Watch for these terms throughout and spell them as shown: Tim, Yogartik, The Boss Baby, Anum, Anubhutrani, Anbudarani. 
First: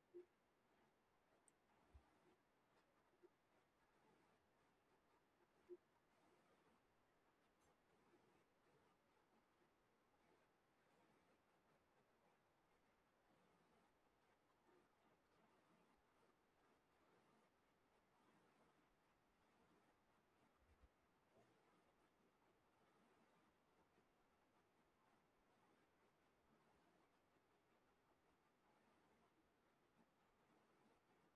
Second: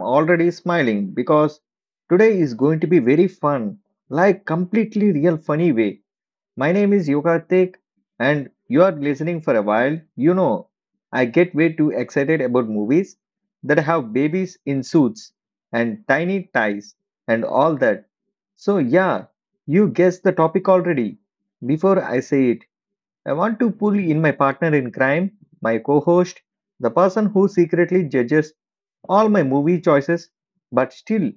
already smiling because today is going to be very fun, like completely real funny way. My name is Yogartik and you are listening for a while. You know, I get way too excited about movies that have babies in suits and tiny ties and all that. So yeah, you guessed the topic already before I say it. I want to pull in my partner in crime, my co host, the person who secretly judges all my movie choices but still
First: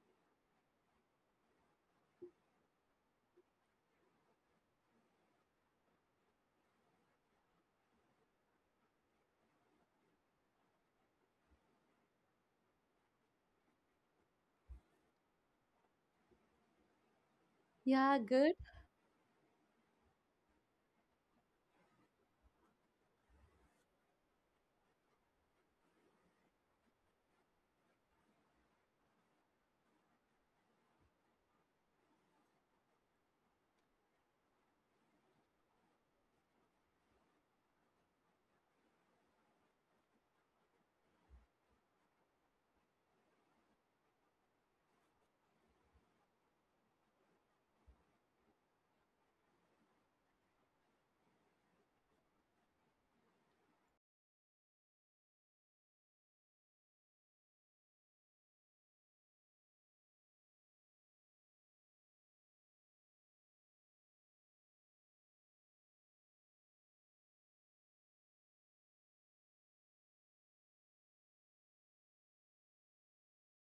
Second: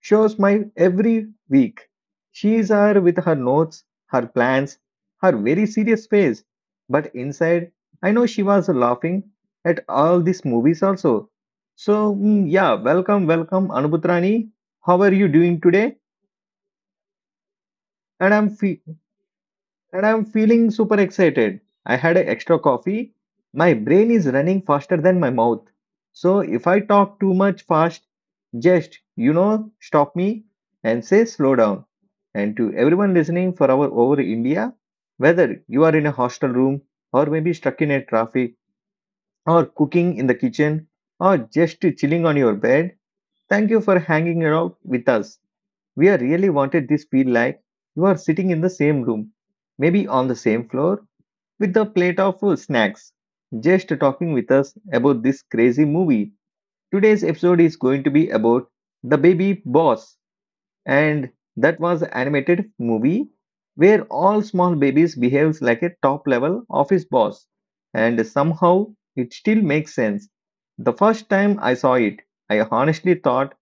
shows my every week. She is her with her notes, her plans, her very serious face. But inside, I know she was laughing at all these movies also. So, yeah, welcome, welcome, Anubhutrani. How are you doing today? Yeah, And I'm good. fe- and I'm feeling super excited. I had a extra coffee. My brain is running faster than my mouth. So if I talk too much fast, just, stop me and say slow down. And to everyone listening for our over India, whether you are in a hostel room or maybe stuck in a traffic or cooking in the kitchen or just chilling on your bed, thank you for hanging out with us. We are really wanted this feel like you are sitting in the same room, maybe on the same floor with a plate of snacks, just talking with us about this crazy movie. Today's episode is going to be about The Baby Boss, and that was an animated movie where all small babies behaves like a top level office boss, and somehow it still makes sense. The first time I saw it, I honestly thought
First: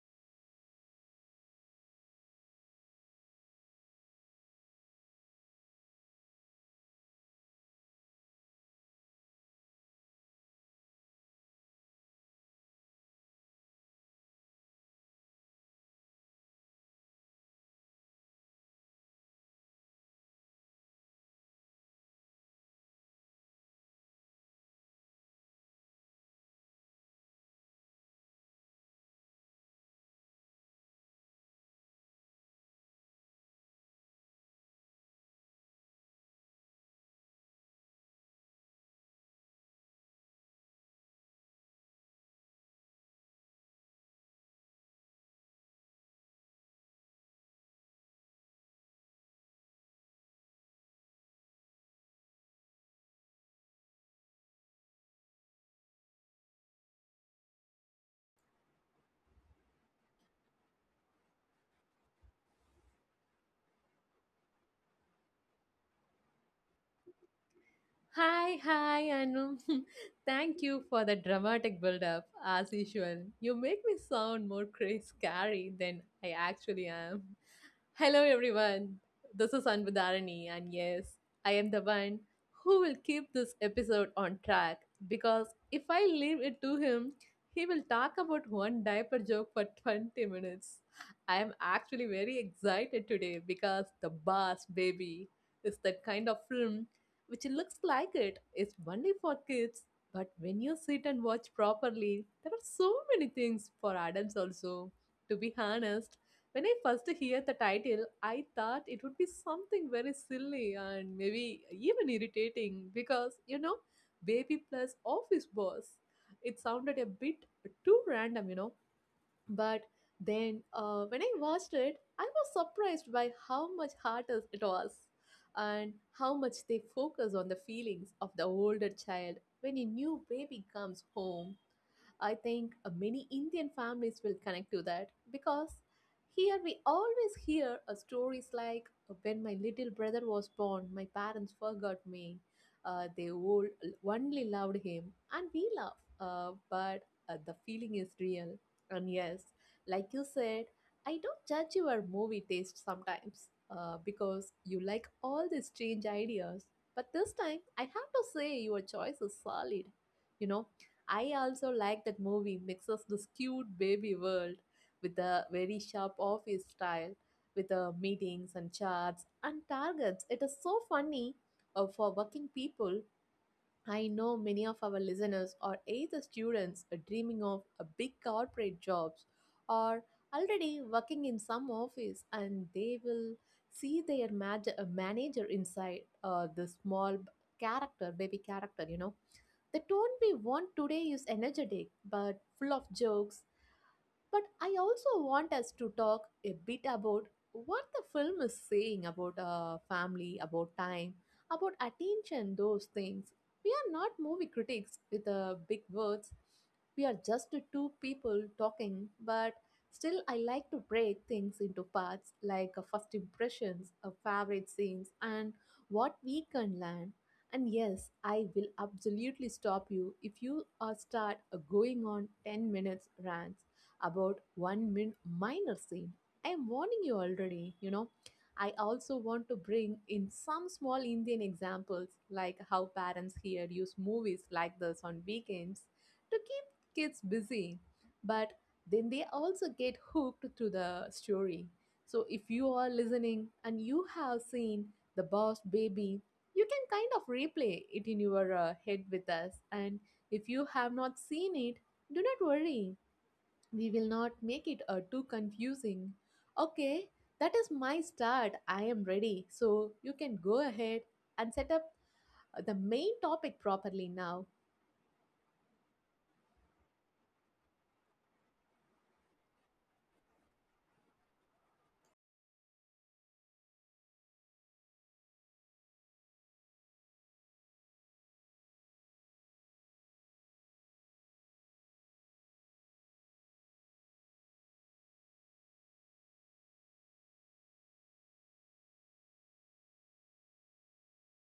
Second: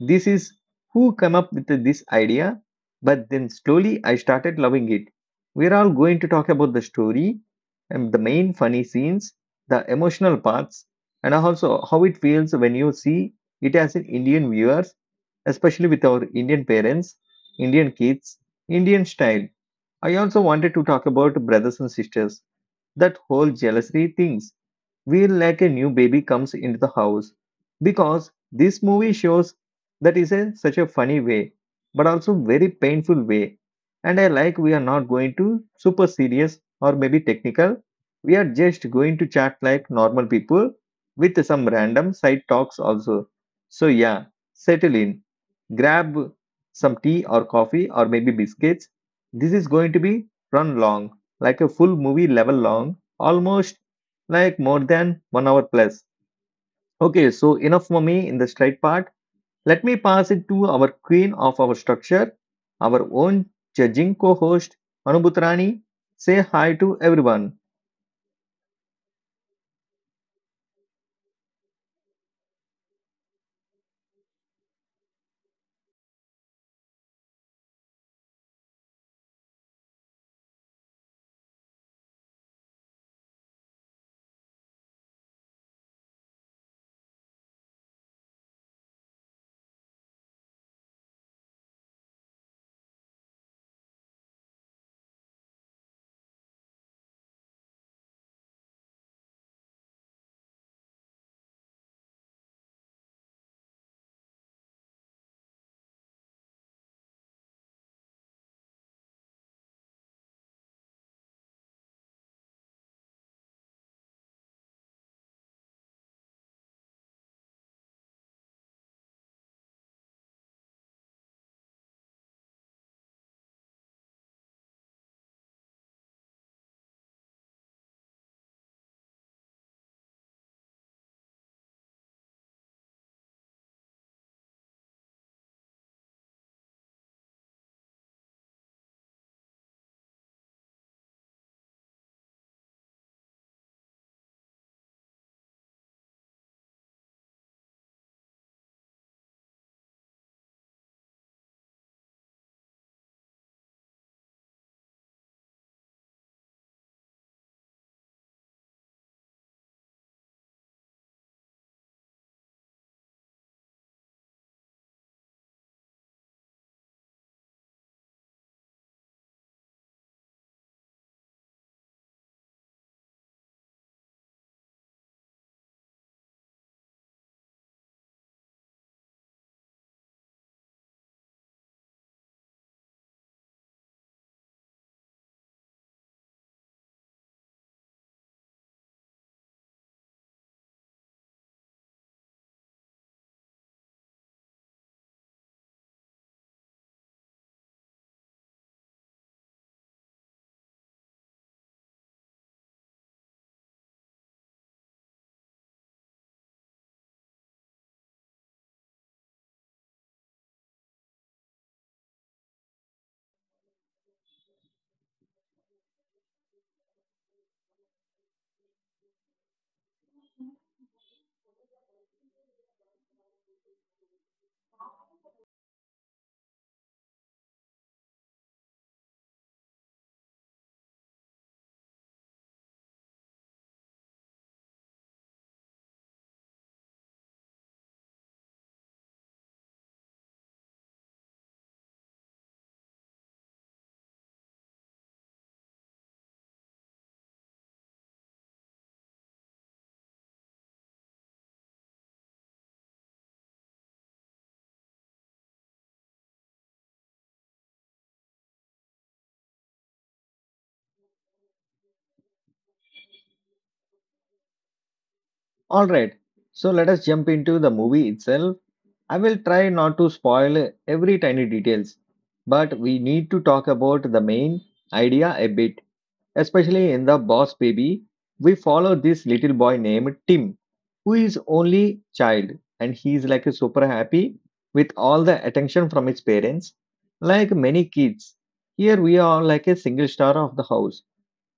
this is who came up with this idea, but then slowly I started loving it. We're all going to talk about the story and the main funny scenes, the emotional parts, and also how it feels when you see it as an Indian viewers, especially with our Indian parents, Indian kids, Indian style. I also wanted to talk about brothers and sisters, that whole jealousy things feel like a new baby comes into the house because this movie shows that is a such a funny way but also very painful way, and I like we are not going to super serious or maybe technical. We are just going to chat like normal people with some random side talks also. So yeah, settle in, grab some tea or coffee or maybe biscuits. This is going to be run long, like a full movie level long, almost like more than 1 hour plus. Okay, so enough for me in the straight part. Let me pass it to our queen of our structure, our own judging co host, Anubutrani. Say hi to everyone. Hi, hi, Anum. Thank you for the dramatic build-up, as usual. You make me sound more crazy scary than I actually am. Hello, everyone. This is Anbudarani, and yes, I am the one who will keep this episode on track because if I leave it to him, he will talk about one diaper joke for 20 minutes. I am actually very excited today because The Boss Baby is that kind of film which looks like it is only for kids, but when you sit and watch properly, there are so many things for adults also. To be honest, when I first heard the title, I thought it would be something very silly and maybe even irritating because Baby Plus Office Boss. It sounded a bit too random. But then when I watched it, I was surprised by how much harder it was and how much they focus on the feelings of the older child when a new baby comes home. I think many Indian families will connect to that because here we always hear stories like when my little brother was born, my parents forgot me. They all only loved him, and we love. But the feeling is real. And yes, like you said, I don't judge your movie taste sometimes because you like all these strange ideas. But this time, I have to say your choice is solid. You know, I also like that movie mixes this cute baby world with the very sharp office style, with the meetings and charts and targets. It is so funny for working people. I know many of our listeners are either students are dreaming of a big corporate jobs or already working in some office, and they will see their manager inside the baby character. The tone we want today is energetic but full of jokes, but I also want us to talk a bit about what the film is saying about family, about time, about attention, those things. We are not movie critics with big words. We are just two people talking, but still, I like to break things into parts like first impressions, favorite scenes, and what we can learn. And yes, I will absolutely stop you if you start going on 10 minutes rant about one minor scene. I am warning you already. I also want to bring in some small Indian examples, like how parents here use movies like this on weekends to keep kids busy. But then they also get hooked to the story. So if you are listening and you have seen The Boss Baby, you can kind of replay it in your head with us. And if you have not seen it, do not worry. We will not make it too confusing. Okay, that is my start. I am ready. So you can go ahead and set up the main topic properly now. All right, so let us jump into the movie itself. I will try not to spoil every tiny details, but we need to talk about the main idea a bit. Especially in the Boss Baby, we follow this little boy named Tim, who is only child, and he is like super happy with all the attention from his parents. Like many kids, here we are like a single star of the house.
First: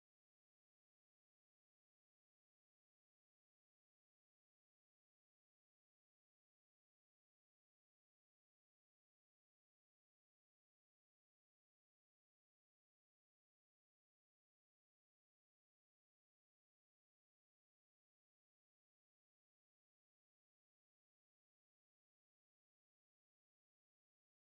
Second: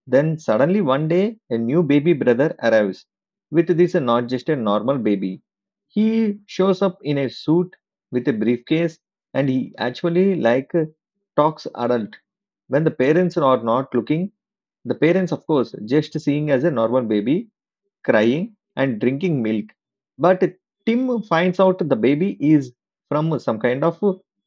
Then suddenly one day, a new baby brother arrives. With this, not just a normal baby. He shows up in a suit with a briefcase, and he actually like talks adult when the parents are not looking. The parents, of course, just seeing as a normal baby crying and drinking milk. But Tim finds out the baby is from some kind of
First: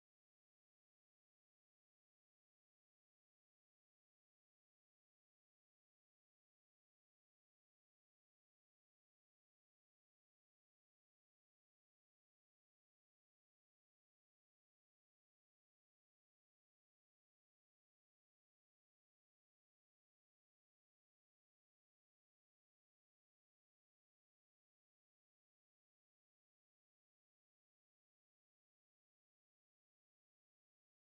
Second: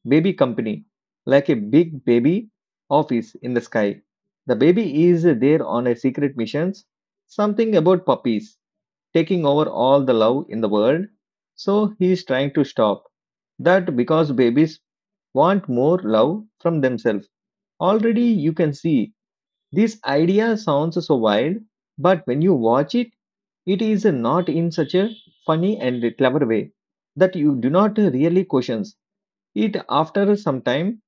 baby company, like a big baby office in the sky. The baby is there on a secret missions, something about puppies taking over all the love in the world. So he is trying to stop that because babies want more love from themselves. Already you can see this idea sounds so wild, but when you watch it, it is not in such a funny and clever way that you do not really question it. After some time,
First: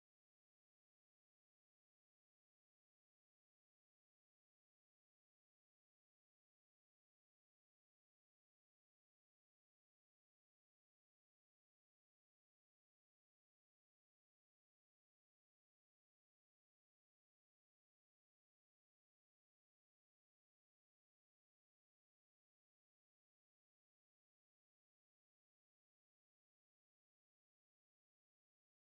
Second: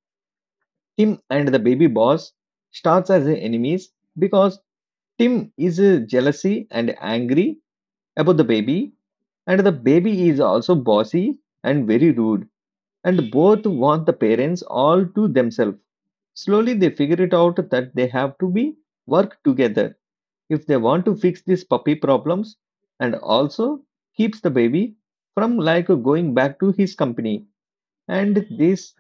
Tim and the baby boss starts as enemies because Tim is jealousy and angry about the baby, and the baby is also bossy and very rude, and both want the parents all to themselves. Slowly, they figure it out that they have to be work together if they want to fix these puppy problems and also keeps the baby from like going back to his company. And this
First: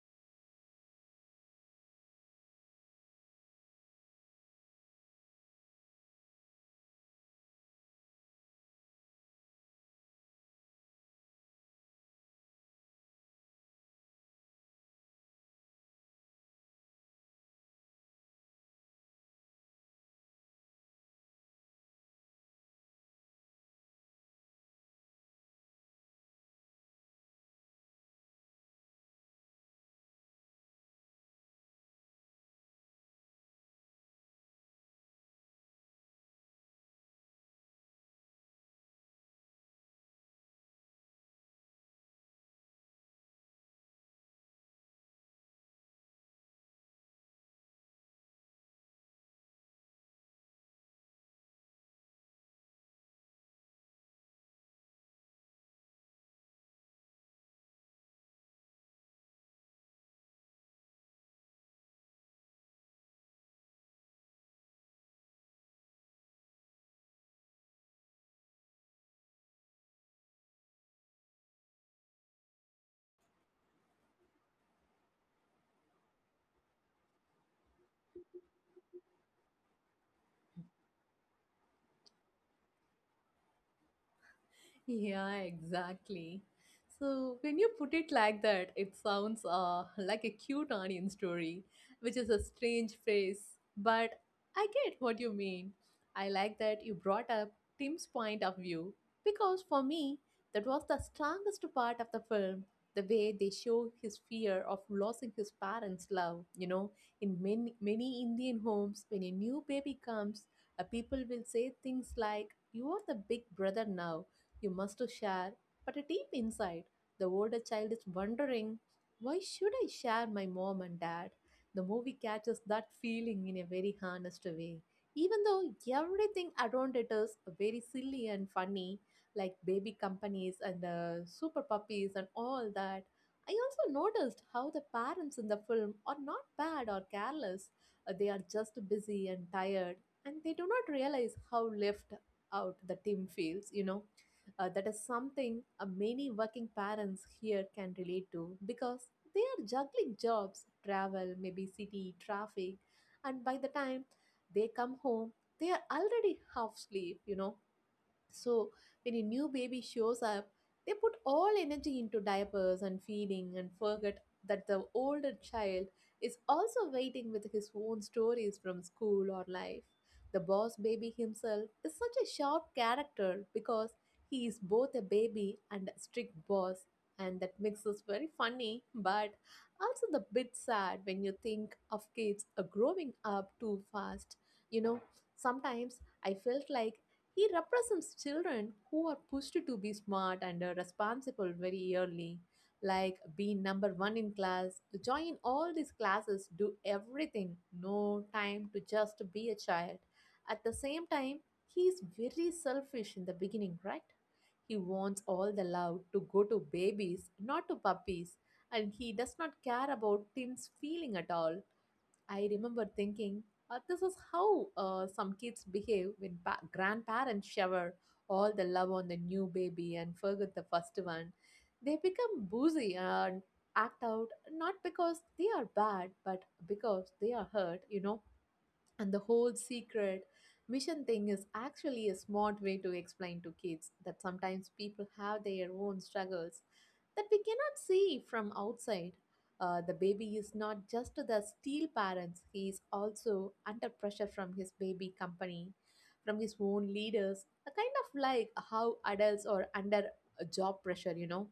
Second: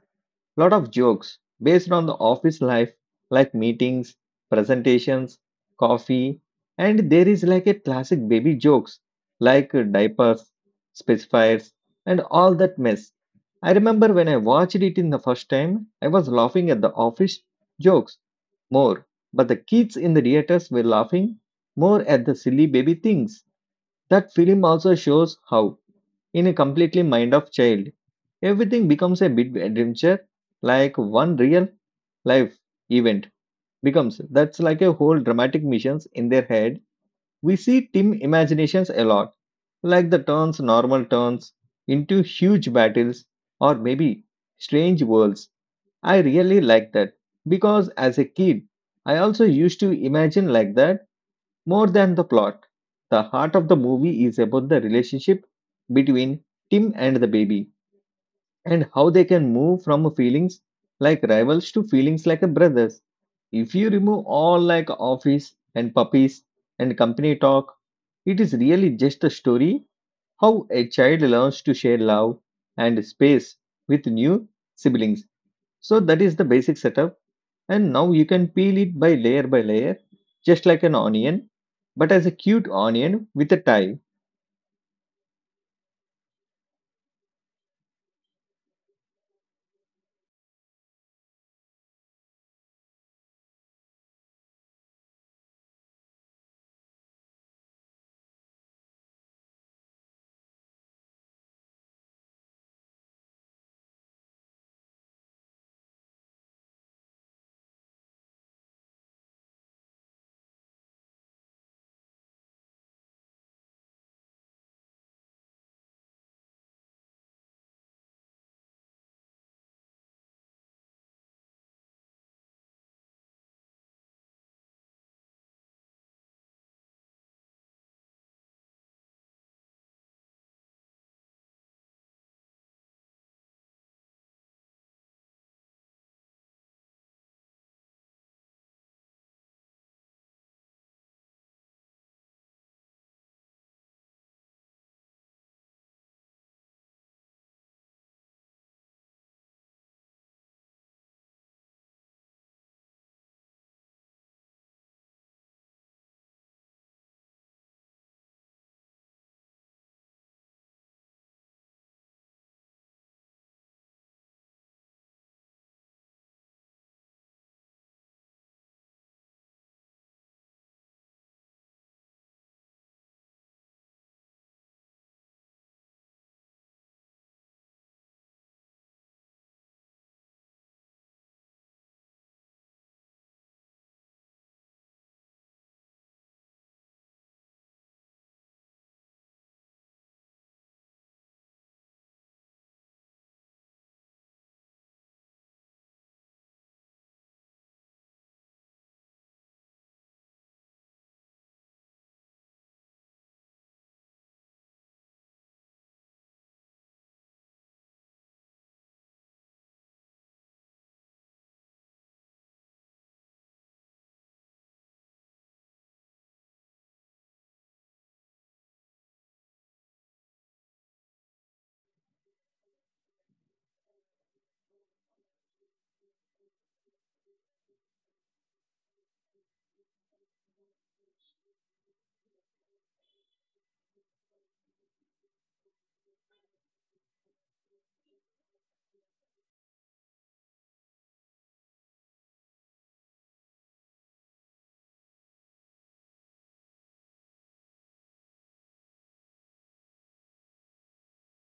lot of jokes based on the office life, like meetings, presentations, coffee. And there is like a classic baby jokes like diapers, specifiers, and all that mess. I remember when I watched it in the first time, I was laughing at the office jokes more, but the kids in the theaters were laughing more at the silly baby things. That film also shows how, in a completely mind of child, everything becomes a big adventure, like one real life event becomes that's like a whole dramatic missions in their head. We see team imaginations a lot, like the turns normal turns into huge battles or maybe strange worlds. I really like that because as a kid, I also used to imagine like that more than the plot. The heart of the movie is about the relationship between Tim and the baby and how they can move from feelings like rivals to feelings like brothers. If you remove all like office and puppies and company talk, it is really just a story how a child learns to share love and space with new siblings. So that is the basic setup and now you can peel it by layer, just like an onion, but as a cute onion with a tie. Yeah, exactly. So when you put it like that, it sounds like a cute onion story, which is a strange phrase, but I get what you mean. I like that you brought up Tim's point of view because for me, that was the strongest part of the film. The way they show his fear of losing his parents' love. In many, many Indian homes, when a new baby comes, people will say things like, "You are the big brother now, you must share," but deep inside, the older child is wondering, why should I share my mom and dad? The movie catches that feeling in a very honest way. Even though everything around it is very silly and funny, like baby companies and super puppies and all that, I also noticed how the parents in the film are not bad or careless. They are just busy and tired, and they do not realize how left out the team feels. That is something many working parents here can relate to because they are juggling jobs, travel, maybe city, traffic, and by the time they come home, they are already half asleep. So when a new baby shows up, they put all energy into diapers and feeding and forget that the older child is also waiting with his own stories from school or life. The boss baby himself is such a sharp character because he is both a baby and a strict boss, and that makes us very funny but also the bit sad when you think of kids are growing up too fast. You know, sometimes I felt like he represents children who are pushed to be smart and responsible very early, like be number one in class, join all these classes, do everything, no time to just be a child. At the same time, he is very selfish in the beginning, right? He wants all the love to go to babies, not to puppies, and he does not care about Tim's feeling at all. I remember thinking, this is how some kids behave when grandparents shower all the love on the new baby and forget the first one. They become boozy and act out not because they are bad, but because they are hurt. And the whole secret mission thing is actually a smart way to explain to kids that sometimes people have their own struggles that we cannot see from outside. The baby is not just the steel parents, he is also under pressure from his baby company, from his own leaders, a kind of like how adults are under a job pressure.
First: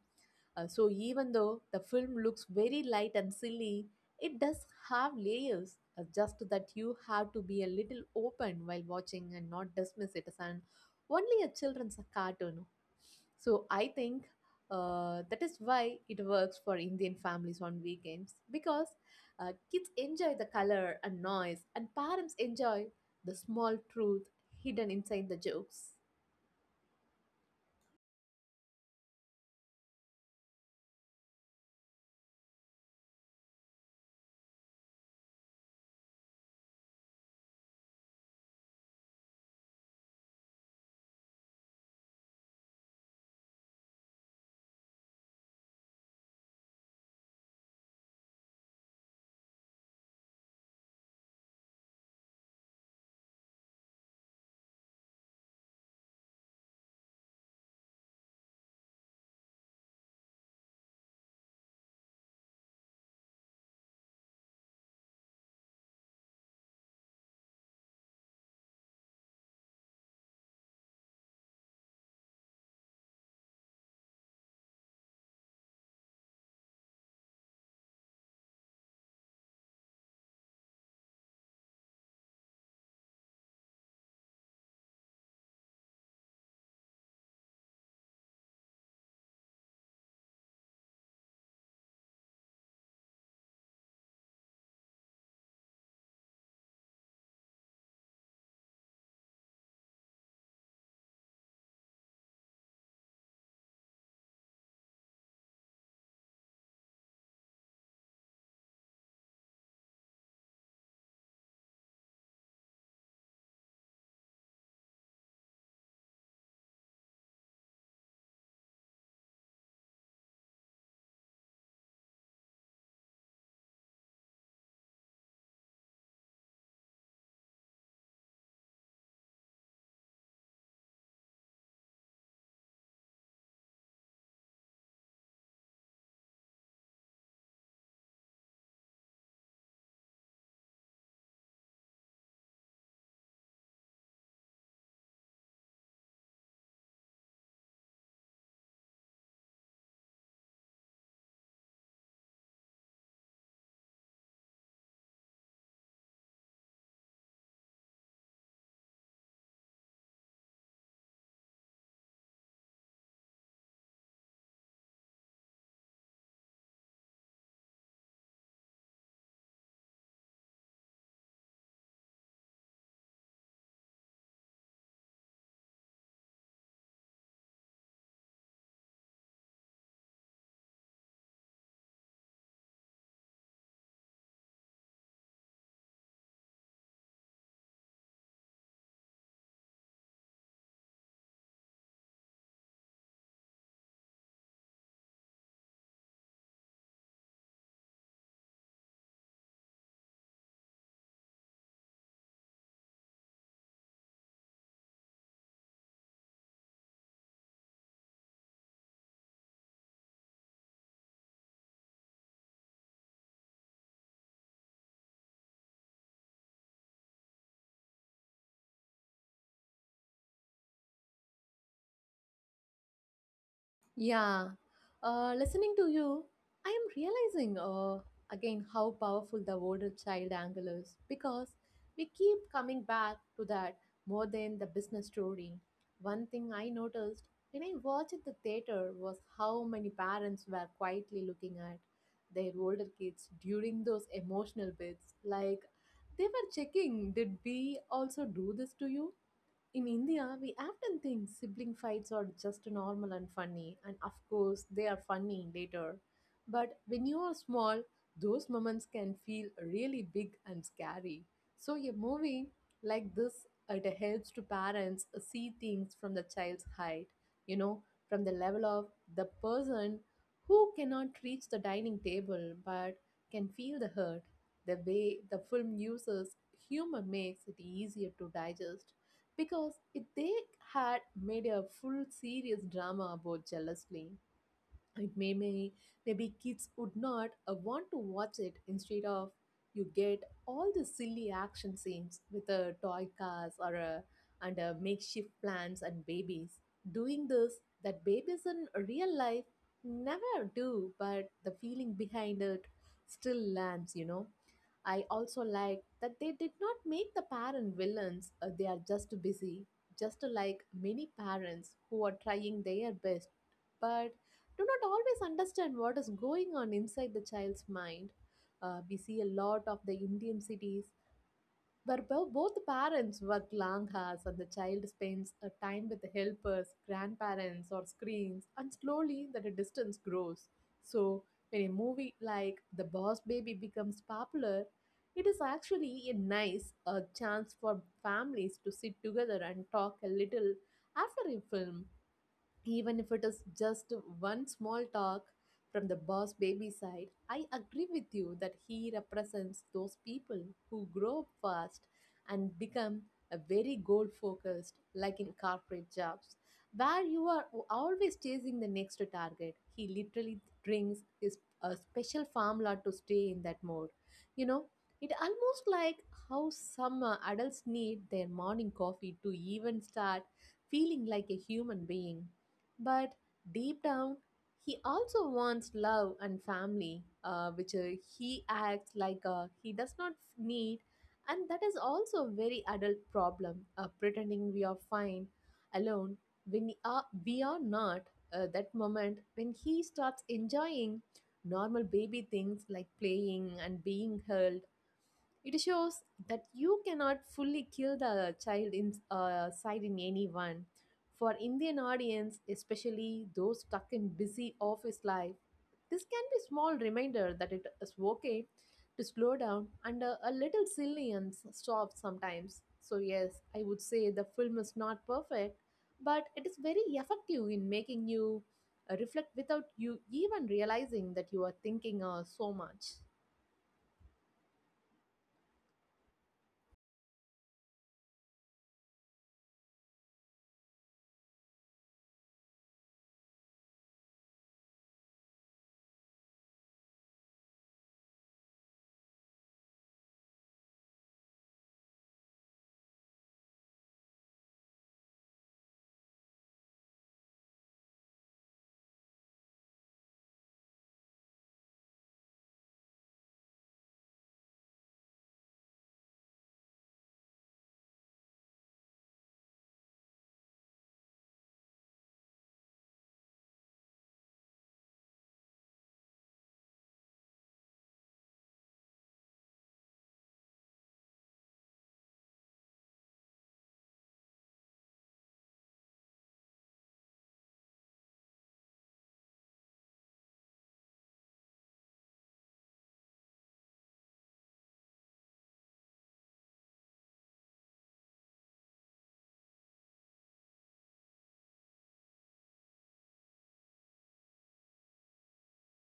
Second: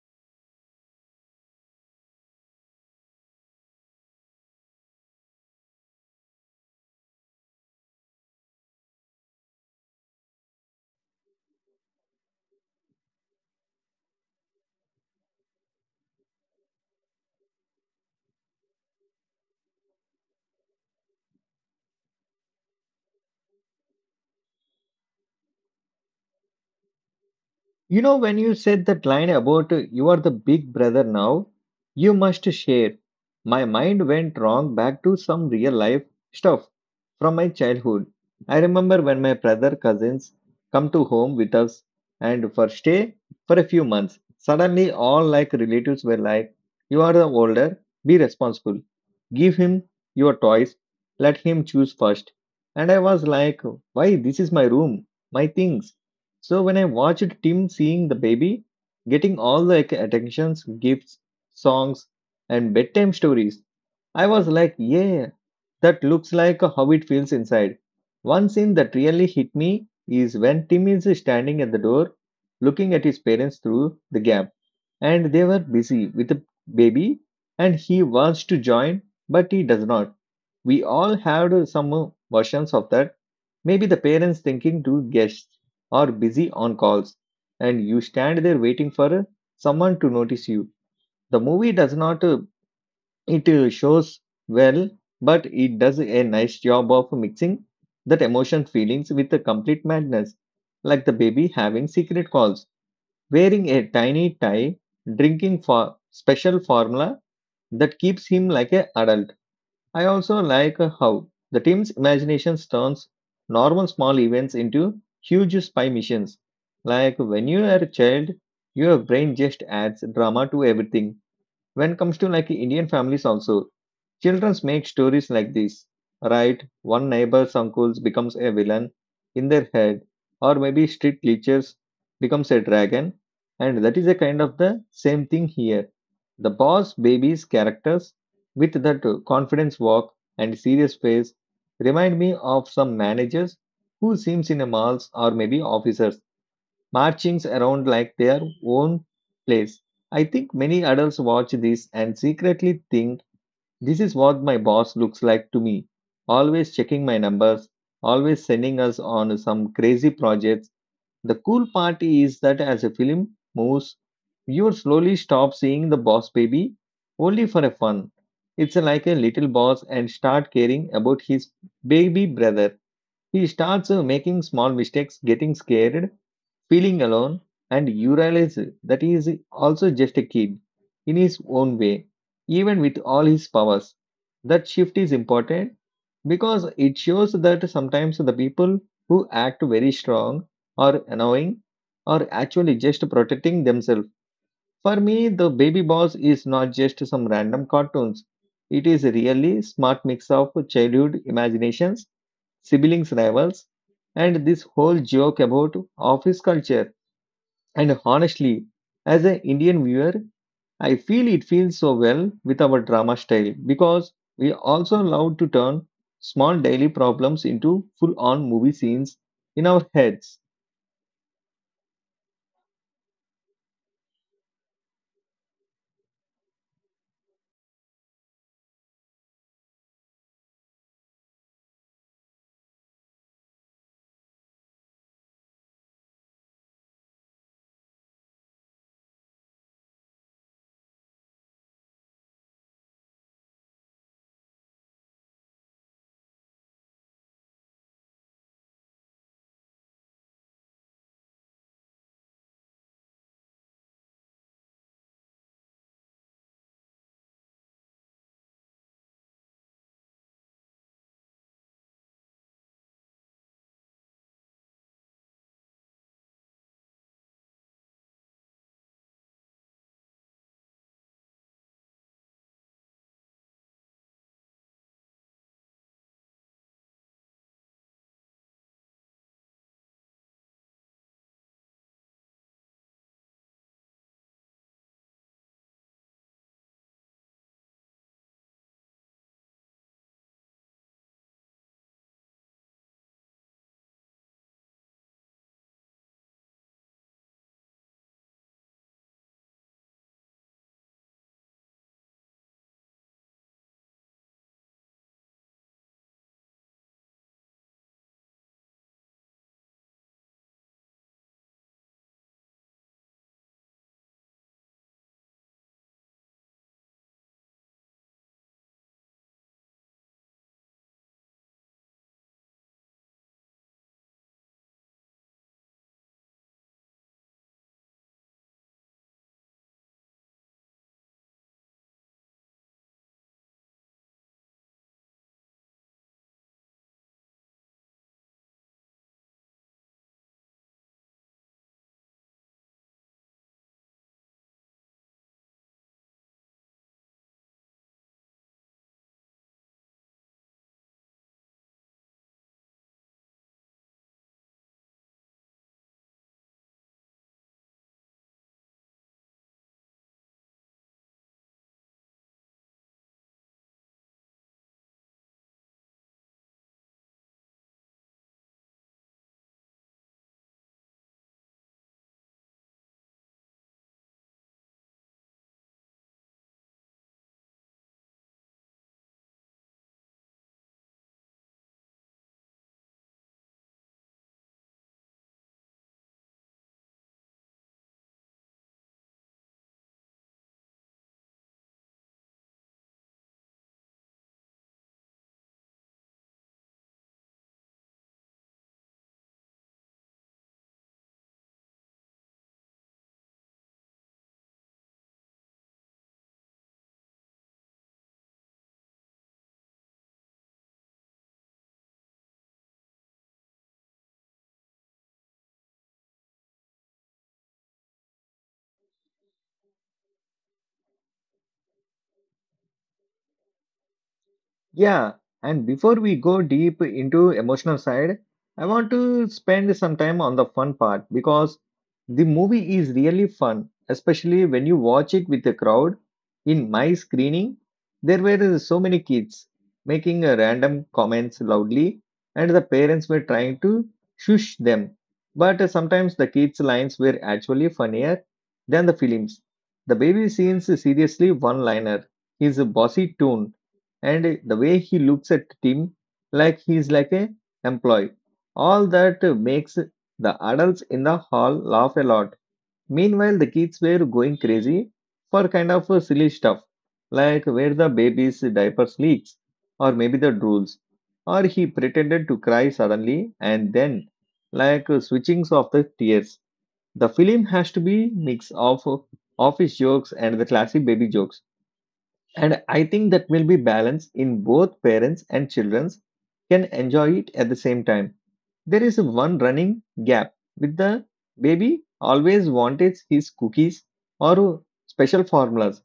So even though the film looks very light and silly, it does have layers, just that you have to be a little open while watching and not dismiss it as an only a children's cartoon. So I think that is why it works for Indian families on weekends because kids enjoy the color and noise, and parents enjoy the small truth hidden inside the jokes. You know, when you said that line about you are the big brother now, you must share, my mind went wrong back to some real life stuff from my childhood. I remember when my brother cousins come to home with us and for stay for a few months. Suddenly, all like relatives were like, you are the older, be responsible. Give him your toys, let him choose first. And I was like, why this is my room, my things. So when I watched Tim seeing the baby, getting all the attentions, gifts, songs, and bedtime stories, I was like, yeah, that looks like how it feels inside. One scene that really hit me is when Tim is standing at the door, looking at his parents through the gap, and they were busy with the baby, and he wants to join, but he does not. We all had some versions of that. Maybe the parents thinking two guests are busy on calls, and you stand there waiting for someone to notice you. The movie does not, it shows well, but it does a nice job of mixing that emotion feelings with the complete madness, like the baby having secret calls, wearing a tiny tie, drinking for special formula that keeps him like a adult. I also like how the team's imagination turns normal small events into huge spy missions. Like when you are a child, your brain just adds drama to everything when it comes to like Indian families also childrens make stories like this, right? One neighbor's uncles becomes a villain in their head, or maybe street leechers becomes a dragon. And that is a kind of the same thing here. The boss babies characters, with that confidence walk and serious face, remind me of some managers who seems in a malls or maybe officers marchings around like their own place. I think many adults watch this and secretly think this is what my boss looks like to me, always checking my numbers, always sending us on some crazy projects. The cool part is that as a film moves, you slowly stop seeing the boss baby only for a fun. It's like a little boss and start caring about his baby brother. He starts making small mistakes, getting scared, feeling alone, and you realize that he is also just a kid in his own way, even with all his powers. That shift is important because it shows that sometimes the people who act very strong or annoying are actually just protecting themselves. For me, the baby boss is not just some random cartoons. It is a really smart mix of childhood imaginations, siblings rivals, and this whole joke about office culture and honestly, as an Indian viewer, I feel it feels so well with our drama style because we also love to turn small daily problems into full on movie scenes in our heads. Yeah, listening to you, I am realizing again how powerful the older child angle is because we keep coming back to that more than the business story. One thing I noticed when I watched at the theater was how many parents were quietly looking at their older kids during those emotional bits, like they were checking, did we also do this to you? In India, we often think sibling fights are just normal and funny, and of course, they are funny later. But when you are small, those moments can feel really big and scary. So, a movie like this, it helps to parents see things from the child's height, you know, from the level of the person who cannot reach the dining table but can feel the hurt. The way the film uses humor makes it easier to digest because they had made a full serious drama about jealousy, it may maybe kids would not want to watch it instead of you get all the silly action scenes with a toy cars or a and a makeshift plants and babies doing this that babies in real life never do, but the feeling behind it still lands. I also like that they did not make the parent villains, they are just busy, just like many parents who are trying their best but do not always understand what is going on inside the child's mind. We see a lot of the Indian cities where both parents work long hours and the child spends a time with the helpers, grandparents, or screens, and slowly that a distance grows. So, when a movie like The Boss Baby becomes popular, it is actually a nice chance for families to sit together and talk a little after a film, even if it is just one small talk. From the boss baby side, I agree with you that he represents those people who grow up fast and become a very goal focused, like in corporate jobs, where you are always chasing the next target. He literally drinks his a special formula to stay in that mode. You know, it almost like how some adults need their morning coffee to even start feeling like a human being, but deep down, he also wants love and family, which he acts like he does not need. And that is also a very adult problem, pretending we are fine alone when we are not. That moment when he starts enjoying normal baby things like playing and being held, it shows that you cannot fully kill the child inside in side in anyone. For Indian audience, especially those stuck in busy office life, this can be small reminder that it is okay to slow down and a little silly and soft sometimes. So yes, I would say the film is not perfect, but it is very effective in making you reflect without you even realizing that you are thinking so much. Yeah, and before we go deep into emotional side, I want to spend some time on the fun part because the movie is really fun, especially when you watch it with a crowd. In my screening, there were so many kids making random comments loudly, and the parents were trying to shush them. But sometimes the kids' lines were actually funnier than the films. The baby scene's seriously one-liner. His bossy tone and the way he looks at Tim like he's like a employee. All that makes the adults in the hall laugh a lot. Meanwhile, the kids were going crazy for kind of silly stuff like where the baby's diaper leaks or maybe the drools or he pretended to cry suddenly and then like switchings of the tears. The film has to be mix of office jokes and the classic baby jokes, and I think that will be balanced in both parents and children can enjoy it at the same time. There is one running gap with the baby always wanted his cookies or special formulas,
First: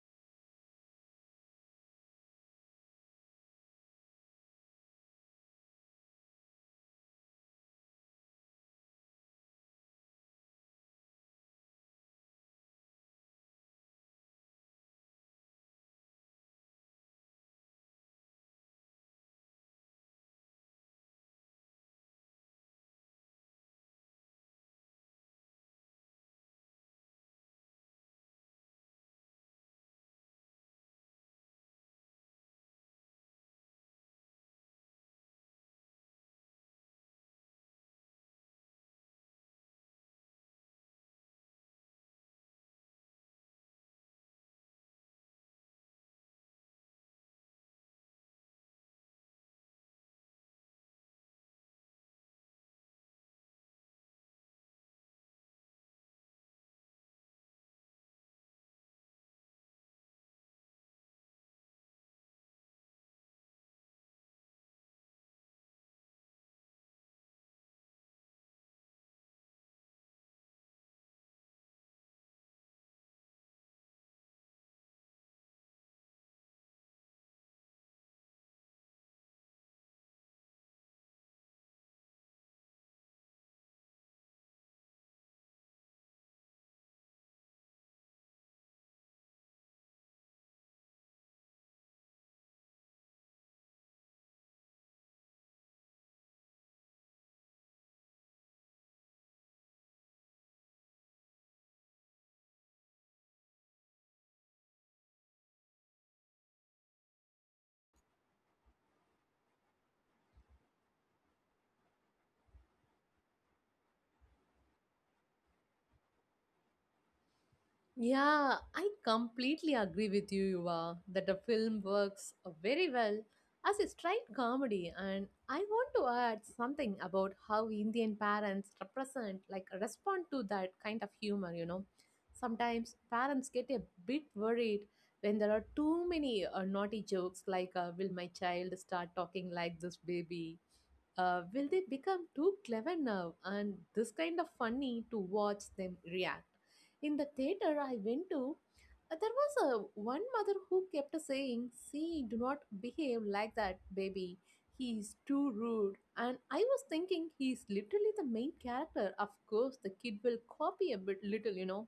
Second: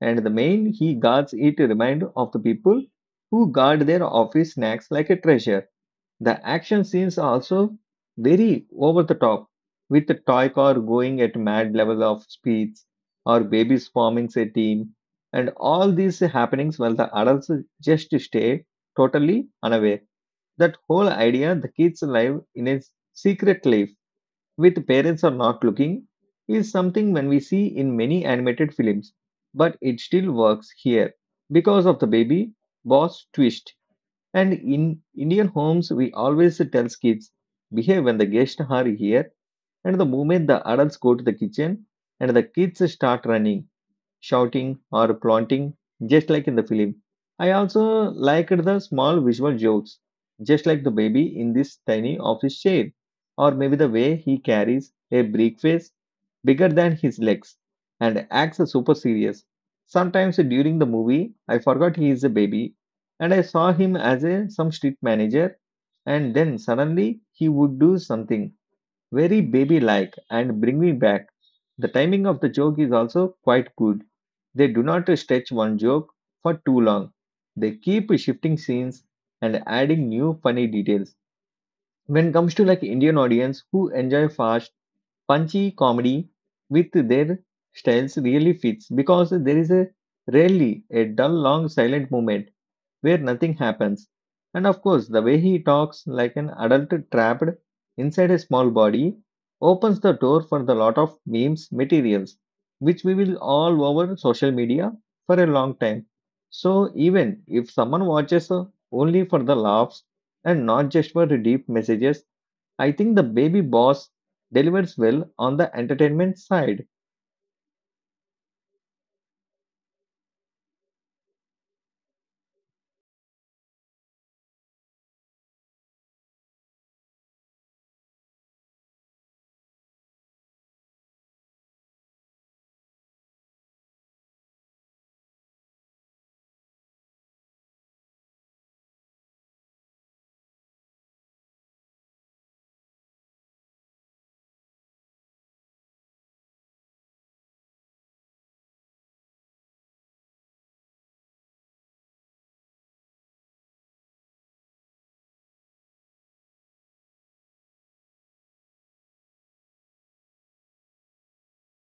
and the main he guards it remind of the people who guard their office snacks like a treasure. The action scenes are also very over the top, with the toy car going at mad level of speeds, or babies forming a team, and all these happenings while the adults just stay totally unaware. That whole idea, the kids live in a secret life with parents are not looking, is something when we see in many animated films, but it still works here because of the baby boss twist. And in Indian homes, we always tell kids, behave when the guests are here. And the moment the adults go to the kitchen and the kids start running, shouting, or planting, just like in the film. I also liked the small visual jokes, just like the baby in this tiny office chair, or maybe the way he carries a briefcase bigger than his legs and acts super serious. Sometimes during the movie, I forgot he is a baby and I saw him as a some street manager, and then suddenly he would do something very baby like and bring me back. The timing of the joke is also quite good. They do not stretch one joke for too long. They keep shifting scenes and adding new funny details. When it comes to like Indian audience who enjoy fast, punchy comedy with their styles really fits because there is a rarely a dull long silent moment where nothing happens. And of course, the way he talks like an adult trapped inside a small body opens the door for the lot of memes materials, which we will all over social media for a long time. So even if someone watches only for the laughs and not just for the deep messages, I think the baby boss delivers well on the entertainment side. Yeah, I completely agree with you, Yuva, that the film works very well as a straight comedy. And I want to add something about how Indian parents represent, like, respond to that kind of humor, you know. Sometimes parents get a bit worried when there are too many naughty jokes, like, will my child start talking like this baby? Will they become too clever now? And this kind of funny to watch them react in the theater I went to, there was a one mother who kept saying, "See, do not behave like that, baby. He is too rude." And I was thinking, he is literally the main character. Of course, the kid will copy a bit little, you know.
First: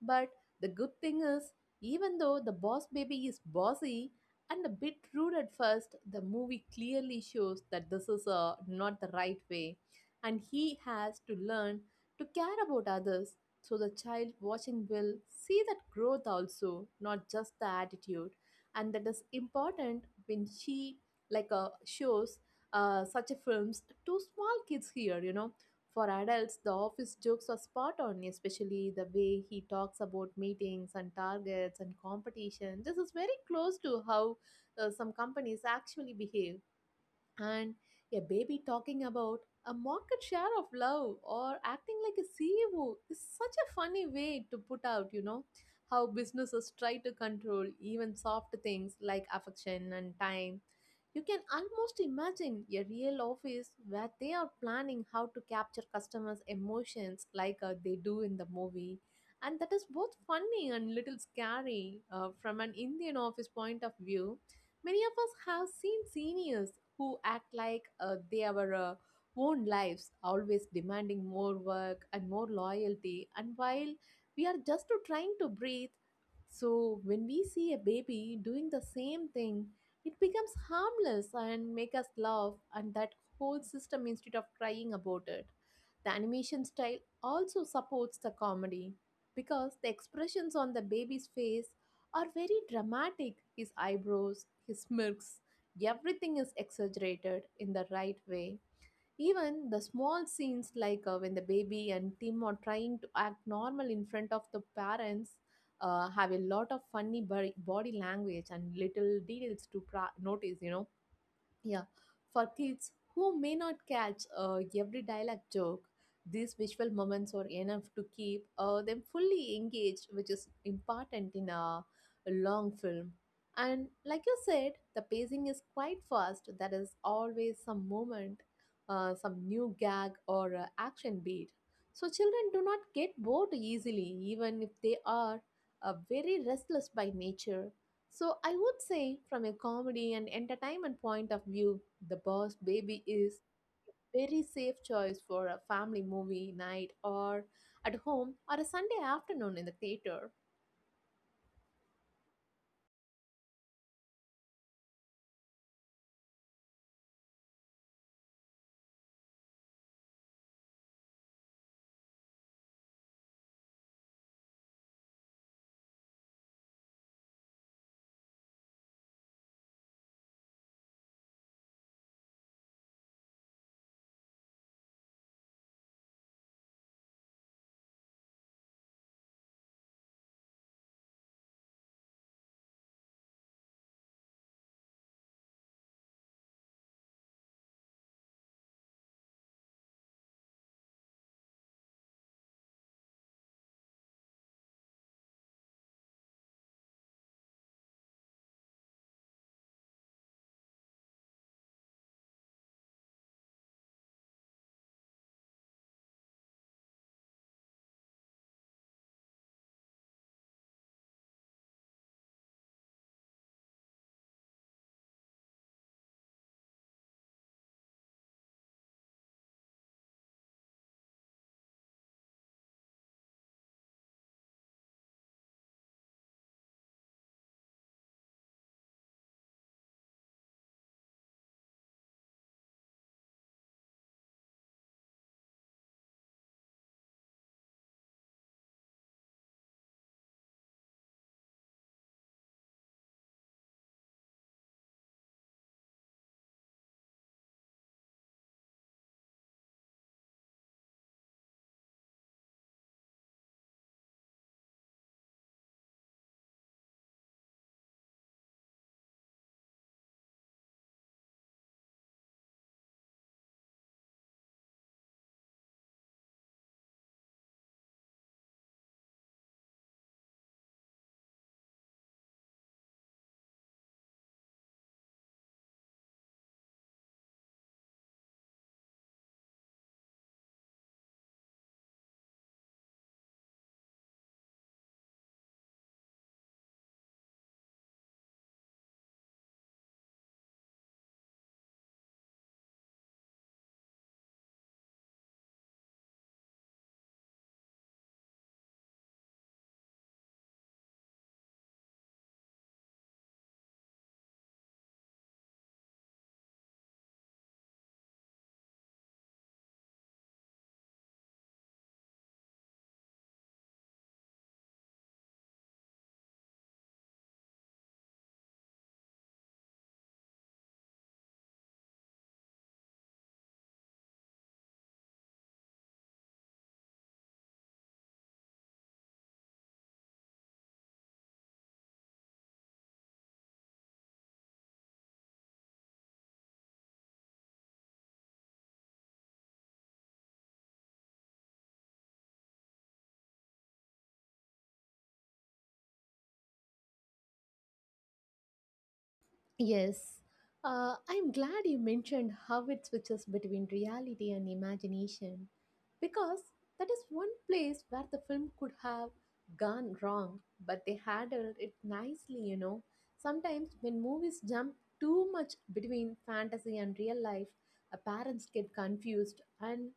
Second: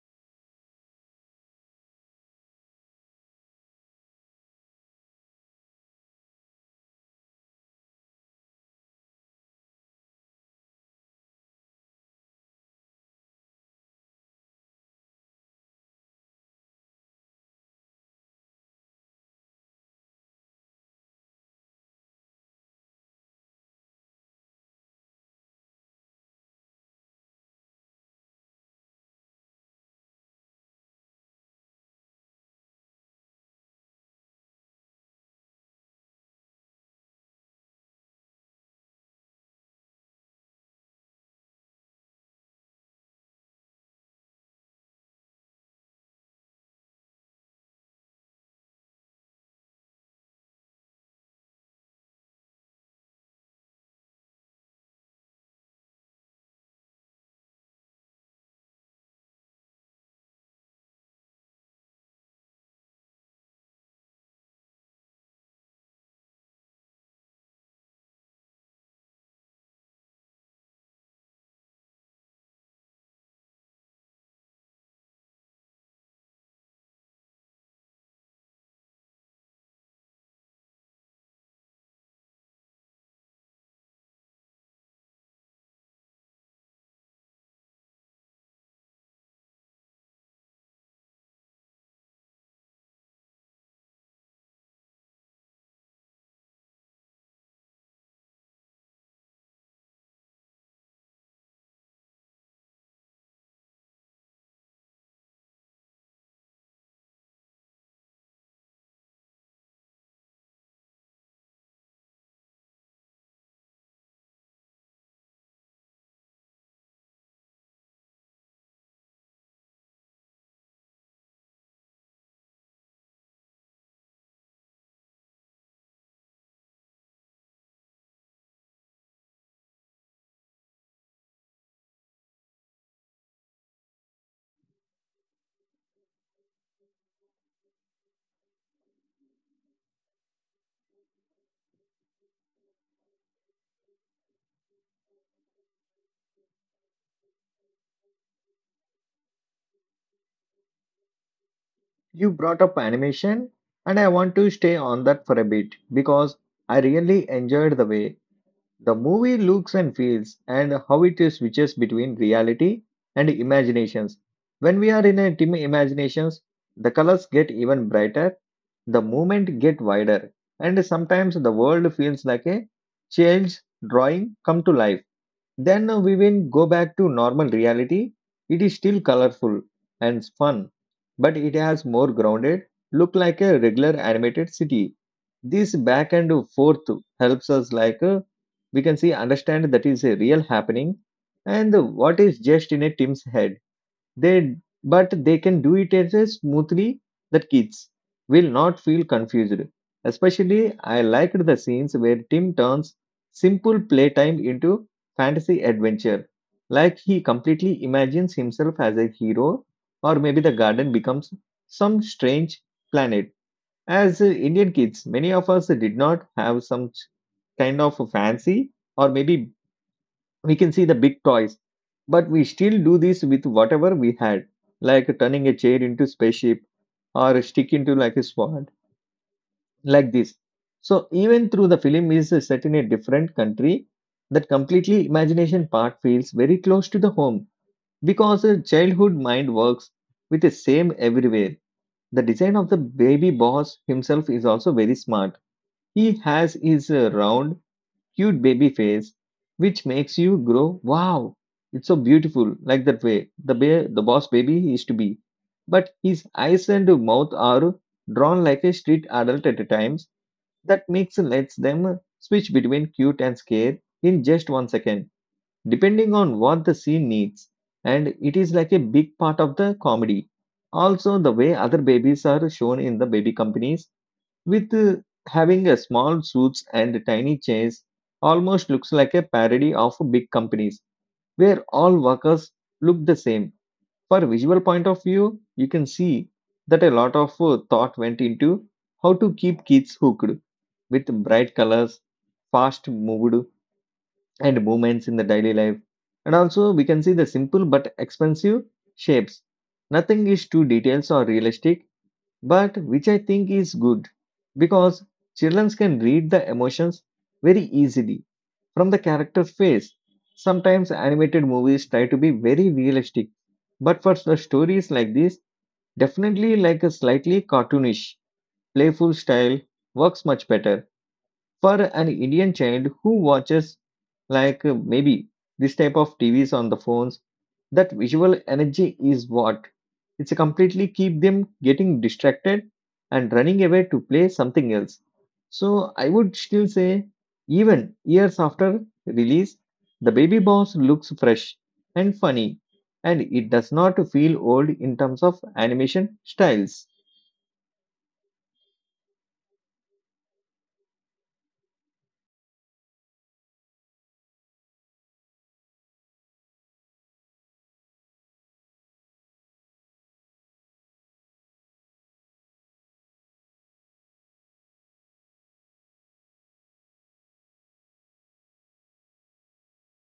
But the good thing is, even though the boss baby is bossy and a bit rude at first, the movie clearly shows that this is not the right way, and he has to learn to care about others. So the child watching will see that growth also, not just the attitude, and that is important when she like shows such a films to small kids here. You know, for adults, the office jokes are spot on, especially the way he talks about meetings and targets and competition. This is very close to how some companies actually behave, and a baby talking about a market share of love or acting like a CEO is such a funny way to put out, you know, how businesses try to control even soft things like affection and time. You can almost imagine a real office where they are planning how to capture customers' emotions like they do in the movie. And that is both funny and little scary from an Indian office point of view. Many of us have seen seniors who act like they are own lives, always demanding more work and more loyalty. And while we are just to trying to breathe, so when we see a baby doing the same thing, it becomes harmless and make us laugh, and that whole system instead of crying about it. The animation style also supports the comedy because the expressions on the baby's face are very dramatic. His eyebrows, his smirks, everything is exaggerated in the right way. Even the small scenes, like when the baby and Tim are trying to act normal in front of the parents, have a lot of funny body language and little details to notice, you know. Yeah, for kids who may not catch every dialect joke, these visual moments are enough to keep them fully engaged, which is important in a long film. And like you said, the pacing is quite fast. There is always some moment, some new gag or action beat. So children do not get bored easily, even if they are very restless by nature. So I would say, from a comedy and entertainment point of view, The Boss Baby is very safe choice for a family movie night or at home or a Sunday afternoon in the theater. You brought up animation, and I want to stay on that for a bit because I really enjoyed the way the movie looks and feels and how it switches between reality and imaginations. When we are in a dim imaginations, the colors get even brighter, the movement get wider, and sometimes the world feels like a child's drawing come to life. Then we will go back to normal reality. It is still colorful and fun, but it has more grounded, look like a regular animated city. This back and forth helps us like we can see understand that is a real happening and what is just in a team's head they but they can do it as a smoothly that kids will not feel confused, especially I liked the scenes where Tim turns simple playtime into fantasy adventure, like he completely imagines himself as a hero or maybe the garden becomes some strange planet. As Indian kids, many of us did not have some kind of a fancy, or maybe we can see the big toys, but we still do this with whatever we had, like turning a chair into spaceship or a stick into like a sword, like this. So even through the film is set in a different country, that completely imagination part feels very close to the home because a childhood mind works with the same everywhere. The design of the baby boss himself is also very smart. He has his round, cute baby face, which makes you grow, wow, it's so beautiful, like that way. The, the boss baby he used to be. But his eyes and mouth are drawn like a street adult at times. That makes lets them switch between cute and scared in just one second, depending on what the scene needs. And it is like a big part of the comedy. Also, the way other babies are shown in the baby companies with having a small suits and tiny chairs almost looks like a parody of big companies where all workers look the same. For visual point of view, you can see that a lot of thought went into how to keep kids hooked with bright colors, fast moved, and movements in the daily life. And also we can see the simple but expensive shapes. Nothing is too details or realistic, but which I think is good because children can read the emotions very easily from the character face. Sometimes animated movies try to be very realistic, but for the stories like this, definitely like a slightly cartoonish, playful style works much better. For an Indian child who watches like maybe this type of TVs on the phones, that visual energy is what it's completely keep them getting distracted and running away to play something else. So I would still say, even years after release, the baby boss looks fresh and funny, and it does not feel old in terms of animation styles. Yes, I'm glad you mentioned how it switches between reality and imagination because that is one place where the film could have gone wrong, but they handled it nicely, you know. Sometimes when movies jump too much between fantasy and real life, parents get confused and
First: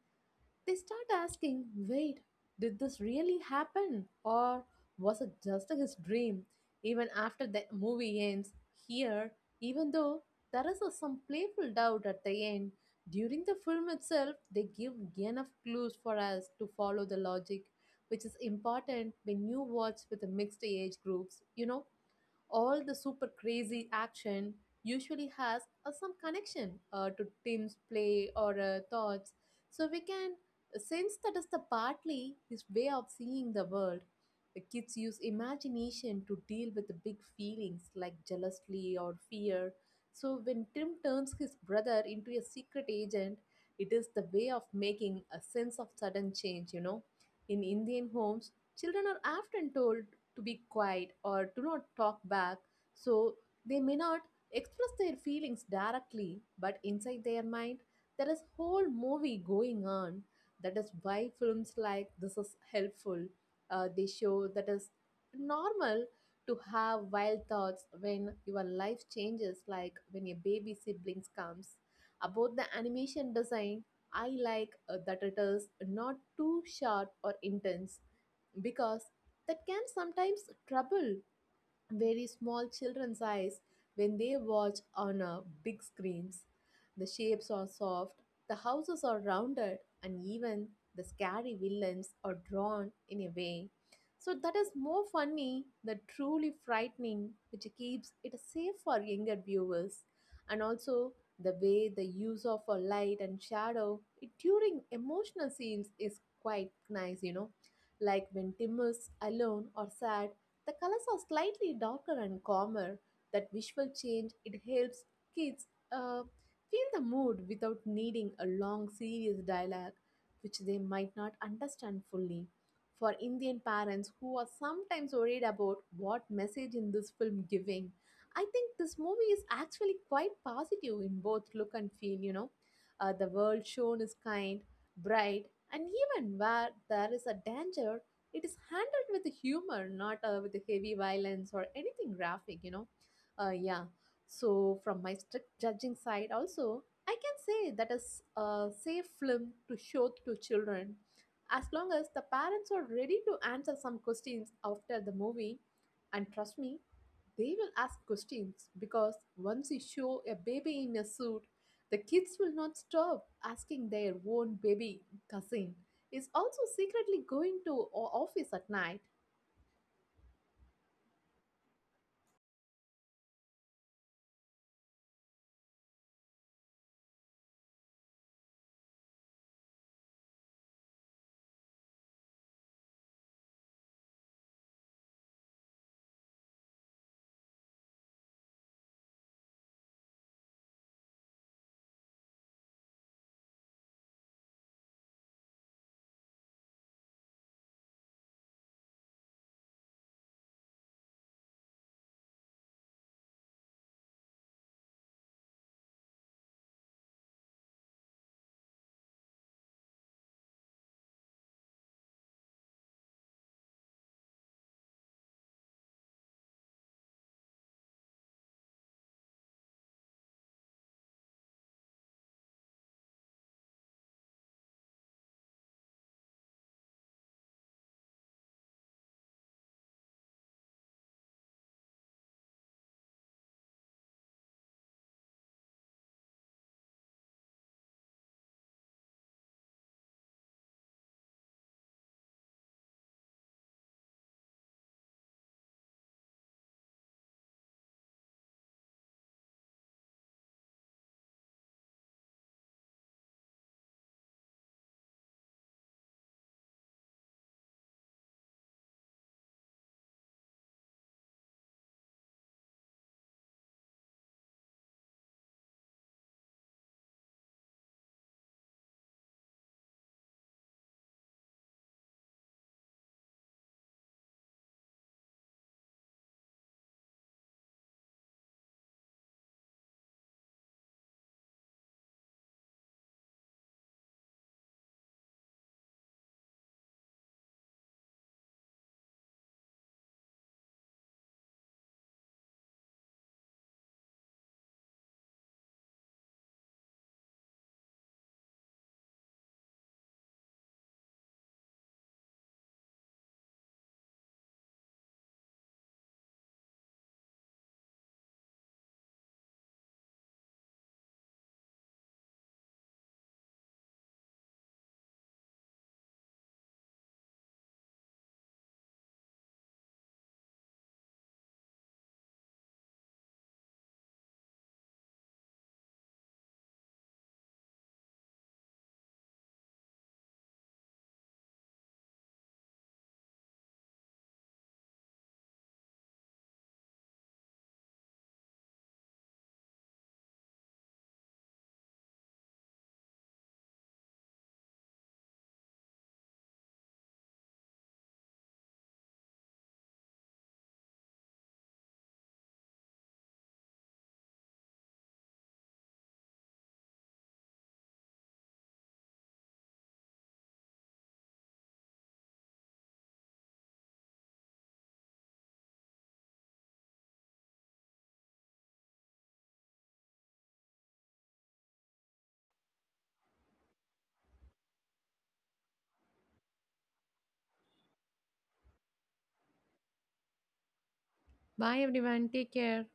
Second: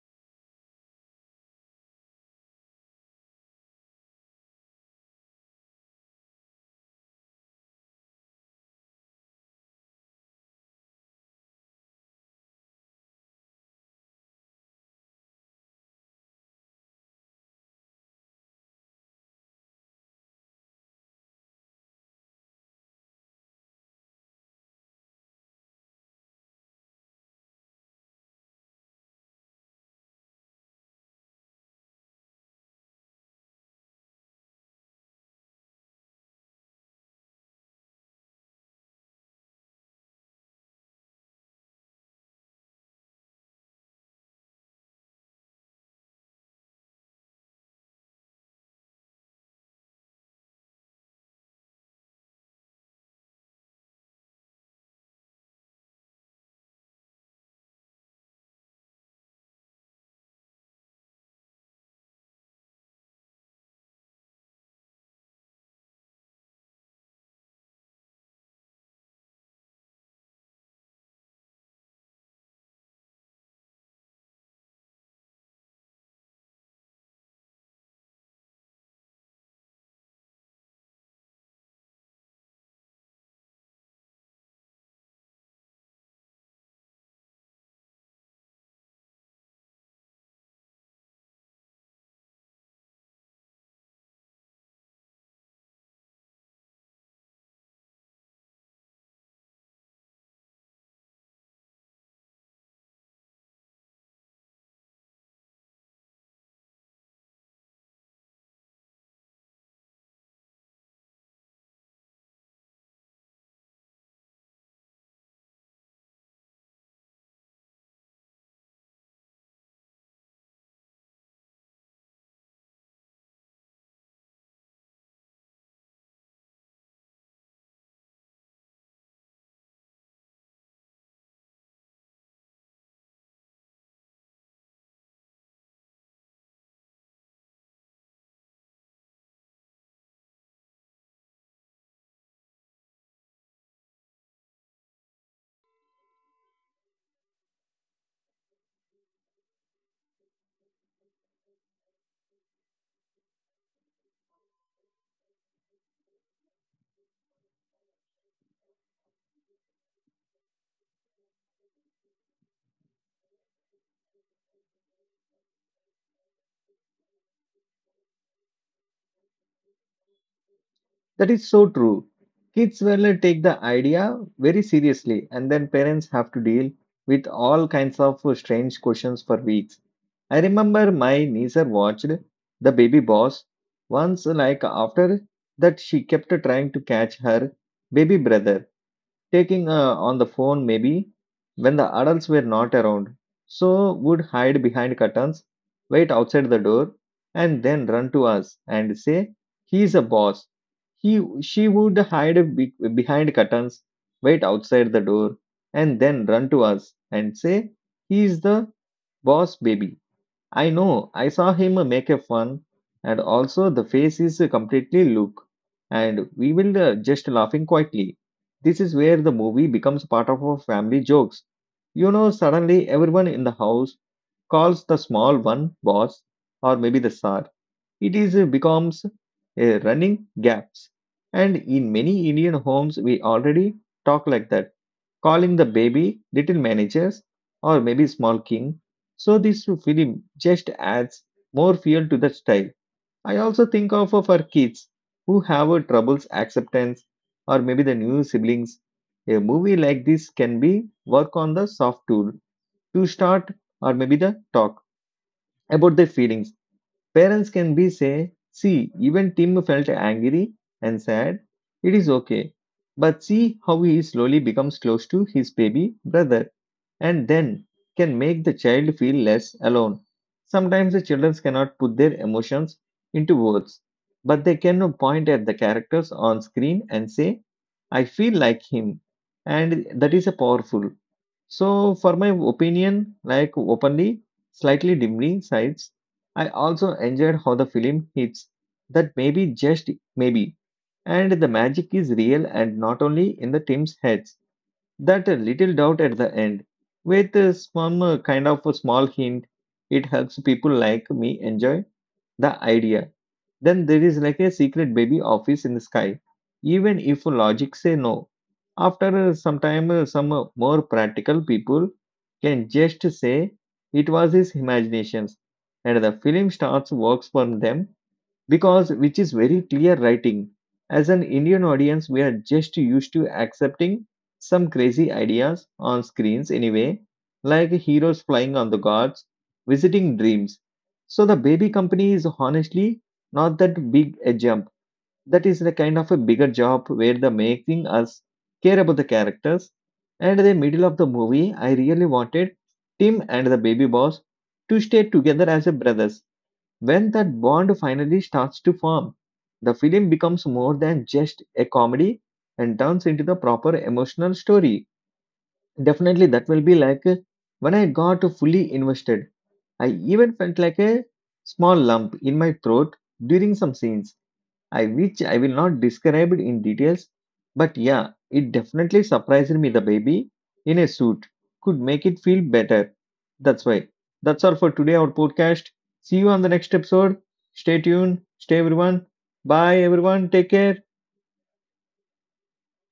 they start asking, wait, did this really happen? Or was it just his dream? Even after the movie ends, here, even though there is a, some playful doubt at the end, during the film itself, they give enough clues for us to follow the logic, which is important when you watch with the mixed age groups. You know, all the super crazy action usually has some connection to Tim's play or thoughts. So we can sense that is the partly his way of seeing the world. The kids use imagination to deal with the big feelings like jealousy or fear. So when Tim turns his brother into a secret agent, it is the way of making a sense of sudden change, you know. In Indian homes, children are often told to be quiet or do not talk back, so they may not express their feelings directly, but inside their mind, there is whole movie going on. That is why films like this is helpful. They show that is normal to have wild thoughts when your life changes, like when your baby siblings comes. About the animation design, I like that it is not too sharp or intense because that can sometimes trouble very small children's eyes when they watch on a big screens. The shapes are soft, the houses are rounded, and even the scary villains are drawn in a way. So that is more funny than truly frightening, which keeps it safe for younger viewers. And also the way the use of a light and shadow it, during emotional scenes is quite nice, you know, like when Tim is alone or sad, the colors are slightly darker and calmer. That visual change it helps kids uh, feel the mood without needing a long serious dialogue, which they might not understand fully. For Indian parents who are sometimes worried about what message in this film giving, I think this movie is actually quite positive in both look and feel. You know, the world shown is kind, bright, and even where there is a danger, it is handled with humor, not with heavy violence or anything graphic, you know. uh, yeah so from my strict judging side also, I can say that is a safe film to show to children as long as the parents are ready to answer some questions after the movie, and trust me, they will ask questions because once you show a baby in a suit, the kids will not stop asking their own baby cousin is also secretly going to office at night. That is so true. Kids will take the idea very seriously, and then parents have to deal with all kinds of strange questions for weeks. I remember my niece watched The Baby Boss once, like after that, she kept trying to catch her baby brother taking on the phone maybe when the adults were not around. So would hide behind curtains, wait outside the door, and then run to us and say he's a boss. He she would hide be- behind curtains wait outside the door and then run to us and say he's the boss baby I know. I saw him make a fun, and also the face is completely look, and we will just laughing quietly. This is where the movie becomes part of our family jokes. You know, suddenly everyone in the house calls the small one boss or maybe the sir. It is becomes a running gaps, and in many Indian homes we already talk like that, calling the baby little managers or maybe small king. So this film just adds more fuel to the style. I also think of our kids who have a troubles acceptance or maybe the new siblings. A movie like this can be work on the soft tool to start or maybe the talk about their feelings. Parents can be say, see, even Tim felt angry and sad. It is okay. But see how he slowly becomes close to his baby brother, and then can make the child feel less alone. Sometimes the children cannot put their emotions into words, but they can point at the characters on screen and say, I feel like him. And that is a powerful. So, for my opinion, like openly, slightly dimly sides, I also enjoyed how the film hits that maybe just maybe. And the magic is real and not only in the team's heads, that a little doubt at the end, with some kind of a small hint, it helps people like me enjoy the idea. Then there is like a secret baby office in the sky, even if logic say no. After some time, some more practical people can just say it was his imaginations, and the film starts works for them because which is very clear writing. As an Indian audience, we are just used to accepting some crazy ideas on screens anyway, like heroes flying on the gods, visiting dreams. So the baby company is honestly not that big a jump. That is the kind of a bigger job where the making us care about the characters. And the middle of the movie, I really wanted Tim and the baby boss to stay together as a brothers. When that bond finally starts to form, the film becomes more than just a comedy and turns into the proper emotional story. Definitely, that will be like when I got fully invested. I even felt like a small lump in my throat during some scenes I which I will not describe it in details, but yeah, it definitely surprised me. The baby in a suit could make it feel better. That's why. That's all for today, our podcast. See you on the next episode. Stay tuned. Stay everyone. Bye everyone. Take care. Bye everyone. Take care.